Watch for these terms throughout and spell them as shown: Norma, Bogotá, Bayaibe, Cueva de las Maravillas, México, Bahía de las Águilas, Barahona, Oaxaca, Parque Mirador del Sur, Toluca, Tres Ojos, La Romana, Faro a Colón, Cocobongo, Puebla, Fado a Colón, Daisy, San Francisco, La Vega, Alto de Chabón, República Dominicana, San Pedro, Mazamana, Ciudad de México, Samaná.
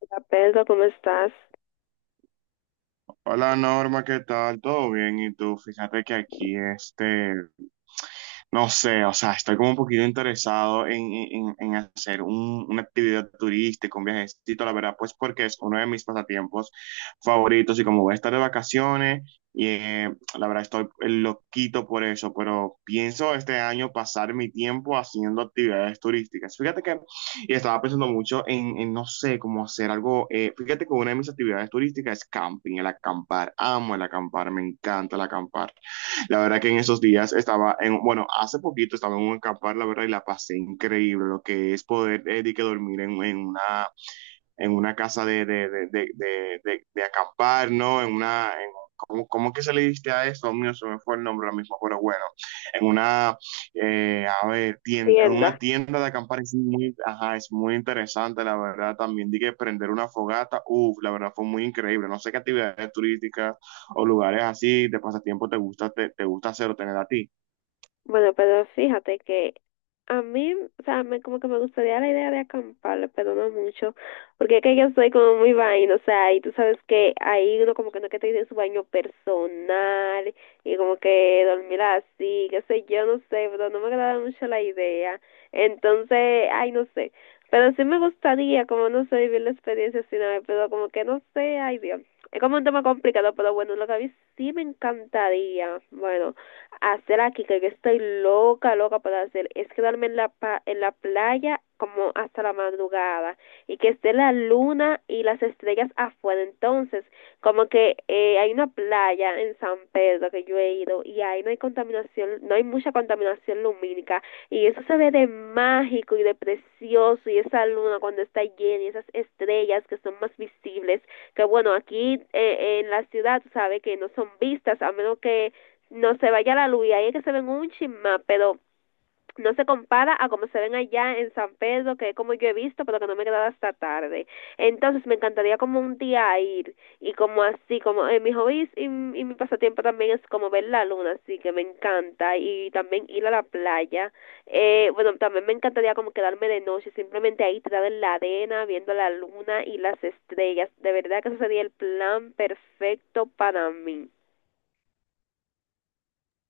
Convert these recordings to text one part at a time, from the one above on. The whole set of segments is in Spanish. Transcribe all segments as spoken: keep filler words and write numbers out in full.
Hola, Pedro, ¿cómo estás? Hola Norma, ¿qué tal? ¿Todo bien? ¿Y tú? Fíjate que aquí este, no sé, o sea, estoy como un poquito interesado en, en, en hacer un, una actividad turística, un viajecito, la verdad, pues porque es uno de mis pasatiempos favoritos y como voy a estar de vacaciones, y eh, la verdad estoy eh, loquito por eso, pero pienso este año pasar mi tiempo haciendo actividades turísticas. Fíjate que y estaba pensando mucho en, en, no sé, cómo hacer algo. Eh, fíjate que una de mis actividades turísticas es camping, el acampar. Amo el acampar, me encanta el acampar. La verdad que en esos días estaba en, bueno, hace poquito estaba en un acampar, la verdad, y la pasé increíble, lo que es poder eh, de que dormir en, en una en una casa de, de, de, de de de, de acampar, ¿no? En una, en, ¿cómo, cómo que se le diste a eso? Mío, se me fue el nombre lo mismo, pero bueno, en una, eh, a ver, tienda, en una Tienda. tienda de acampar es muy, ajá, es muy interesante, la verdad, también dije prender una fogata, uff, la verdad fue muy increíble, no sé qué actividades turísticas o lugares así de pasatiempo te gusta, te, te gusta hacer o tener a ti. Bueno, pero fíjate que a mí, o sea, me, como que me gustaría la idea de acampar, pero no mucho, porque es que yo soy como muy vaina, o sea, y tú sabes que ahí uno como que no que tiene su baño personal y como que dormir así, qué sé yo, no sé, pero no me agrada mucho la idea. Entonces, ay, no sé, pero sí me gustaría, como no sé, vivir la experiencia así una vez, pero como que no sé, ay Dios. Es como un tema complicado, pero bueno, lo que a mí sí me encantaría, bueno hacer aquí, que estoy loca, loca por hacer, es quedarme en la, pa en la playa como hasta la madrugada y que esté la luna y las estrellas afuera. Entonces, como que eh, hay una playa en San Pedro que yo he ido y ahí no hay contaminación, no hay mucha contaminación lumínica y eso se ve de mágico y de precioso y esa luna cuando está llena y esas estrellas que son más visibles, que bueno, aquí eh, en la ciudad, sabe que no son vistas a menos que no se vaya la luz y ahí es que se ven un chisma, pero no se compara a como se ven allá en San Pedro, que es como yo he visto, pero que no me he quedado hasta tarde. Entonces me encantaría como un día ir y como así, como en mis hobbies y, y mi pasatiempo también es como ver la luna, así que me encanta y también ir a la playa. Eh, bueno, también me encantaría como quedarme de noche, simplemente ahí tirada en la arena, viendo la luna y las estrellas. De verdad que ese sería el plan perfecto para mí.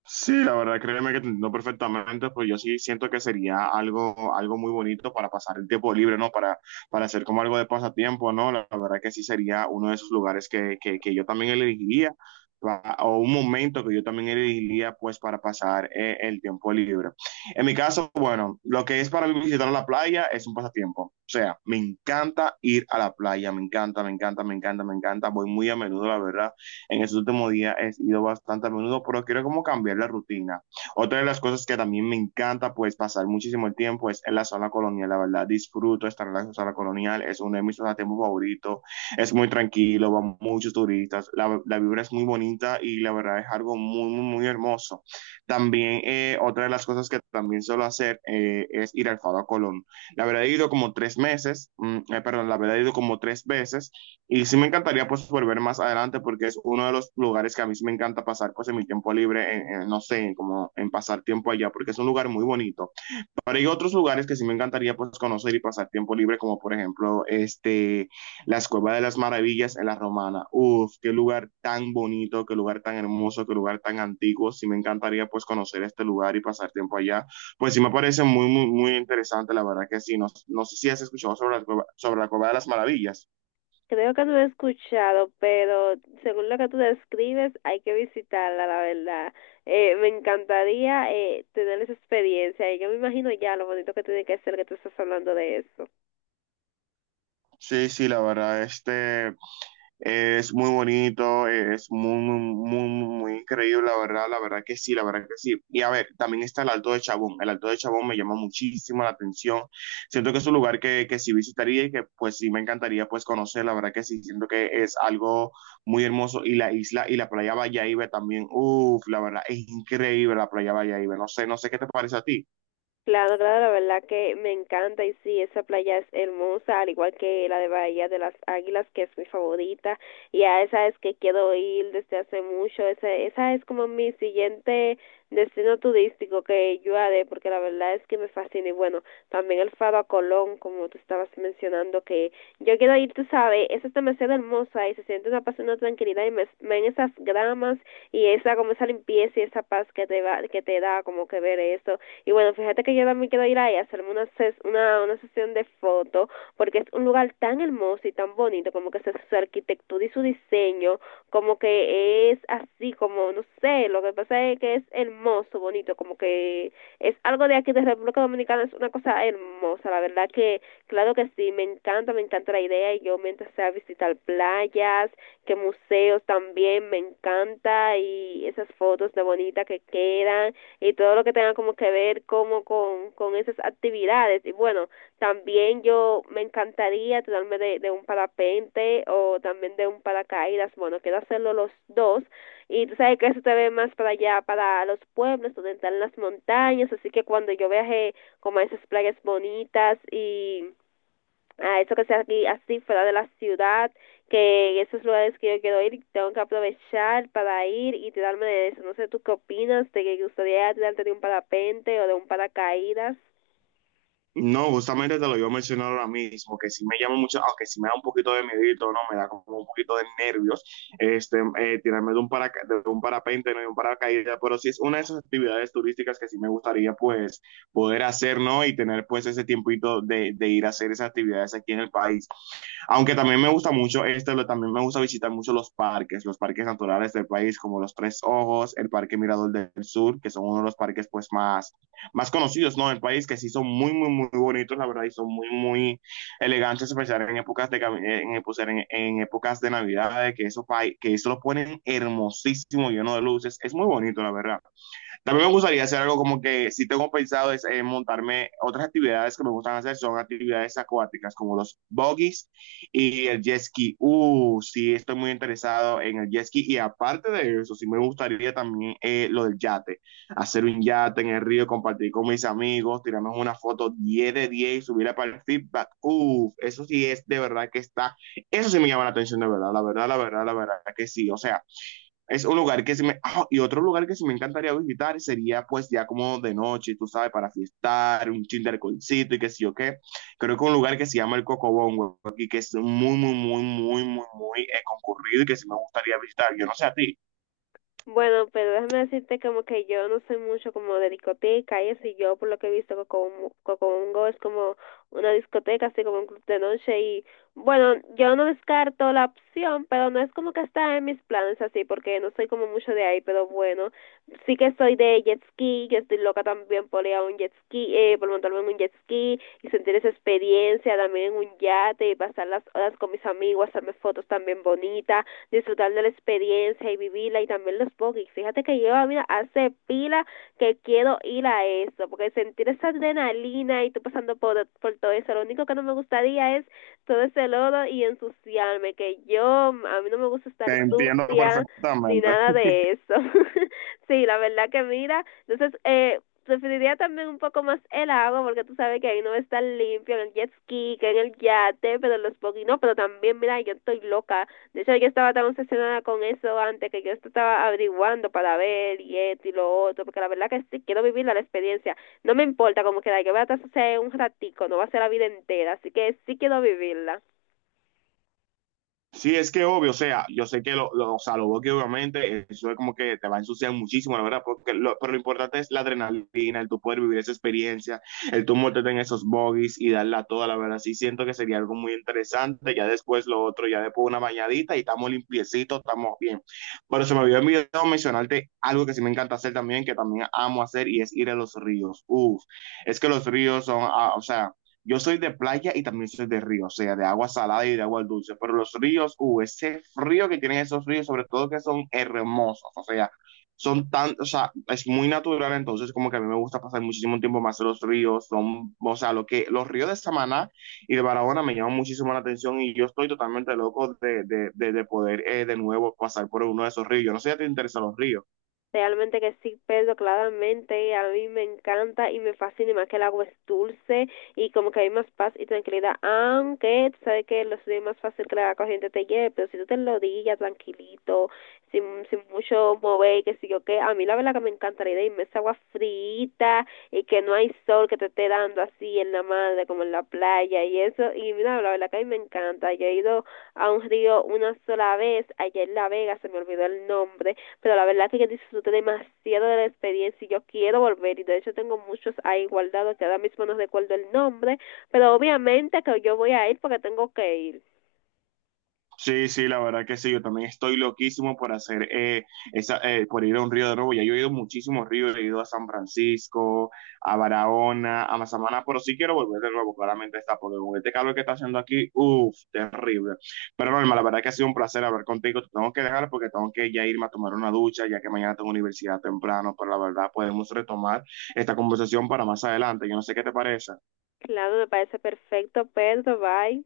Sí, la verdad, créeme que te entiendo perfectamente, pues yo sí siento que sería algo, algo muy bonito para pasar el tiempo libre, ¿no? Para, para hacer como algo de pasatiempo, ¿no? La, la verdad que sí sería uno de esos lugares que, que, que yo también elegiría, pa- o un momento que yo también elegiría, pues, para pasar eh, el tiempo libre. En mi caso, bueno, lo que es para mí visitar la playa es un pasatiempo. O sea, me encanta ir a la playa, me encanta, me encanta, me encanta, me encanta, voy muy a menudo, la verdad en estos últimos días he ido bastante a menudo, pero quiero como cambiar la rutina. Otra de las cosas que también me encanta, pues pasar muchísimo el tiempo es en la zona colonial, la verdad, disfruto estar en la zona colonial, es uno de mis pasatiempos favoritos, es muy tranquilo, van muchos turistas, la, la, vibra es muy bonita y la verdad es algo muy, muy, muy hermoso. También eh, otra de las cosas que también suelo hacer eh, es ir al Fado a Colón. La verdad he ido como tres meses, mm, eh, perdón, la verdad he ido como tres veces y sí me encantaría pues volver más adelante porque es uno de los lugares que a mí sí me encanta pasar pues en mi tiempo libre, en, en, no sé, como en pasar tiempo allá porque es un lugar muy bonito. Pero hay otros lugares que sí me encantaría pues conocer y pasar tiempo libre como por ejemplo este, la Cueva de las Maravillas en La Romana. Uf, qué lugar tan bonito, qué lugar tan hermoso, qué lugar tan antiguo. Sí me encantaría pues conocer este lugar y pasar tiempo allá. Pues sí me parece muy, muy, muy interesante, la verdad que sí. No, no sé si has escuchado sobre la, sobre la Cueva de las Maravillas. Creo que tú lo he escuchado, pero según lo que tú describes, hay que visitarla, la verdad. Eh, me encantaría eh, tener esa experiencia y yo me imagino ya lo bonito que tiene que ser que tú estás hablando de eso. Sí, sí, la verdad, este es muy bonito, es muy, muy, muy, muy increíble, la verdad, la verdad que sí, la verdad que sí. Y a ver, también está el Alto de Chabón. El Alto de Chabón me llama muchísimo la atención. Siento que es un lugar que, que sí visitaría y que pues sí me encantaría pues conocer, la verdad que sí, siento que es algo muy hermoso. Y la isla y la playa Bayaibe también, uff, la verdad, es increíble la playa Bayaibe. No sé, no sé qué te parece a ti. Claro, claro, la verdad que me encanta y sí, esa playa es hermosa, al igual que la de Bahía de las Águilas, que es mi favorita, y a esa es que quiero ir desde hace mucho, esa, esa es como mi siguiente destino turístico que yo haré, porque la verdad es que me fascina, y bueno, también el Faro a Colón, como tú estabas mencionando, que yo quiero ir, tú sabes, esa es demasiado hermosa y se siente una paz y una tranquilidad y me, ven esas gramas y esa, como esa limpieza y esa paz que te, va, que te da como que ver eso y bueno, fíjate que yo también quiero ir ahí a hacerme una, ses- una, una sesión de fotos, porque es un lugar tan hermoso y tan bonito, como que se- su arquitectura y su diseño, como que es así, como, no sé, lo que pasa es que es hermoso, bonito, como que es algo de aquí de República Dominicana, es una cosa hermosa, la verdad que, claro que sí, me encanta, me encanta la idea, y yo mientras sea visitar playas, que museos también me encanta y esas fotos de bonita que quedan y todo lo que tenga como que ver como con, con esas actividades. Y bueno, también yo me encantaría tirarme de, de un parapente o también de un paracaídas. Bueno, quiero hacerlo los dos. Y tú sabes que eso te ve más para allá, para los pueblos, donde están las montañas. Así que cuando yo viaje como a esas playas bonitas y a eso que sea aquí así fuera de la ciudad, que esos lugares que yo quiero ir tengo que aprovechar para ir y tirarme de eso. No sé, ¿tú qué opinas? ¿Te gustaría tirarte de un parapente o de un paracaídas? No, justamente te lo iba a mencionar ahora mismo, que sí me llama mucho, aunque sí me da un poquito de miedito, ¿no? Me da como un poquito de nervios, este, eh, tirarme de un, paraca de un parapente, ¿no? De un paracaídas, pero sí es una de esas actividades turísticas que sí me gustaría, pues, poder hacer, ¿no? Y tener, pues, ese tiempito de, de ir a hacer esas actividades aquí en el país. Aunque también me gusta mucho, este lo- también me gusta visitar mucho los parques, los parques naturales del país, como los Tres Ojos, el Parque Mirador del Sur, que son uno de los parques pues más, más conocidos, ¿no? Del país, que sí son muy, muy, muy bonitos, la verdad, y son muy, muy elegantes, especialmente en épocas de, cami- eh, en, pues, en, en épocas de Navidad, que eso, pa- que eso lo ponen hermosísimo, lleno de luces, es muy bonito, la verdad. También me gustaría hacer algo como que si tengo pensado es eh, montarme otras actividades que me gustan hacer, son actividades acuáticas como los buggies y el jet ski. Uh, sí, estoy muy interesado en el jet ski y aparte de eso, sí me gustaría también eh, lo del yate, hacer un yate en el río, compartir con mis amigos, tirarnos una foto diez de diez y subirla para el feedback. Uh, eso sí es de verdad que está, eso sí me llama la atención de verdad, la verdad, la verdad, la verdad que sí. O sea, es un lugar que sí me... ah, y otro lugar que sí me encantaría visitar sería pues ya como de noche, tú sabes, para fiestar, un chin de alcoholcito y qué sé yo qué. Creo que un lugar que se llama el Cocobongo y que es muy, muy, muy, muy, muy, muy eh, concurrido y que sí me gustaría visitar. Yo no sé a ti. Bueno, pero déjame decirte como que yo no soy mucho como de discoteca y eso, y yo por lo que he visto Cocomu- Cocobongo es como una discoteca, así como un club de noche y bueno, yo no descarto la opción, pero no es como que está en mis planes así, porque no soy como mucho de ahí, pero bueno, sí que soy de jet ski, que estoy loca también por ir a un jet ski, eh, por montarme en un jet ski y sentir esa experiencia, también en un yate y pasar las horas con mis amigos, hacerme fotos también bonitas disfrutar de la experiencia y vivirla y también los pokis. Fíjate que lleva mira, hace pila que quiero ir a eso, porque sentir esa adrenalina y tú pasando por, por todo eso, lo único que no me gustaría es todo ese lodo y ensuciarme, que yo, a mí no me gusta Te estar entiendo sucia ni perfectamente. nada de eso. Sí, la verdad que mira, entonces, eh, preferiría también un poco más el agua porque tú sabes que ahí no va a estar limpio en el jet ski, que en el yate, pero en los poquis no, pero también mira, yo estoy loca de hecho, yo estaba tan obsesionada con eso antes que yo estaba averiguando para ver y esto y lo otro, porque la verdad que sí, quiero vivir la experiencia. No me importa cómo queda, que voy a estar un ratico, no va a ser la vida entera, así que sí quiero vivirla. Sí, es que obvio, o sea, yo sé que lo, lo, o sea, lo veo que obviamente eso es como que te va a ensuciar muchísimo, la verdad, porque lo, pero lo importante es la adrenalina, el tú poder vivir esa experiencia, el tú montarte en esos bogies y darla toda, la verdad, sí siento que sería algo muy interesante, ya después lo otro, ya después una bañadita y estamos limpiecitos, estamos bien. Pero se me había olvidado mencionarte algo que sí me encanta hacer también, que también amo hacer y es ir a los ríos. Uf, es que los ríos son, ah, o sea, yo soy de playa y también soy de río, o sea, de agua salada y de agua dulce, pero los ríos, uh, ese frío que tienen esos ríos, sobre todo que son hermosos, o sea, son tan, o sea, es muy natural, entonces como que a mí me gusta pasar muchísimo tiempo más en los ríos, son, o sea, lo que, los ríos de Samaná y de Barahona me llaman muchísimo la atención y yo estoy totalmente loco de, de, de, de poder eh, de nuevo pasar por uno de esos ríos. Yo no sé si te interesan los ríos. Realmente que sí, Pedro, claramente a mí me encanta y me fascina y más que el agua es dulce y como que hay más paz y tranquilidad, aunque tú sabes que lo es más fácil que la corriente te lleve, pero si tú te lo digas tranquilito, sin, sin mucho mover y que si yo qué, a mí la verdad que me encanta la idea y me esa agua frita y que no hay sol que te esté dando así en la madre como en la playa y eso, y mira, la verdad que a mí me encanta, yo he ido a un río una sola vez, allá en La Vega, se me olvidó el nombre pero la verdad es que yo disfruté demasiado de la experiencia y yo quiero volver y de hecho tengo muchos ahí guardados que ahora mismo no recuerdo el nombre, pero obviamente que yo voy a ir porque tengo que ir. Sí, sí, la verdad que sí, yo también estoy loquísimo por hacer eh, esa, eh, por ir a un río de nuevo. Ya yo he ido a muchísimos ríos, he ido a San Francisco, a Barahona, a Mazamana, pero sí quiero volver de nuevo, claramente está, porque con este calor que está haciendo aquí, uff, terrible. Pero Norma, la verdad que ha sido un placer hablar contigo. Te tengo que dejar porque tengo que ya irme a tomar una ducha, ya que mañana tengo universidad temprano, pero la verdad podemos retomar esta conversación para más adelante. Yo no sé qué te parece. Claro, me parece perfecto, Pedro, bye.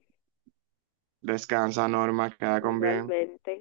Descansa, Norma, queda con bien. Igualmente.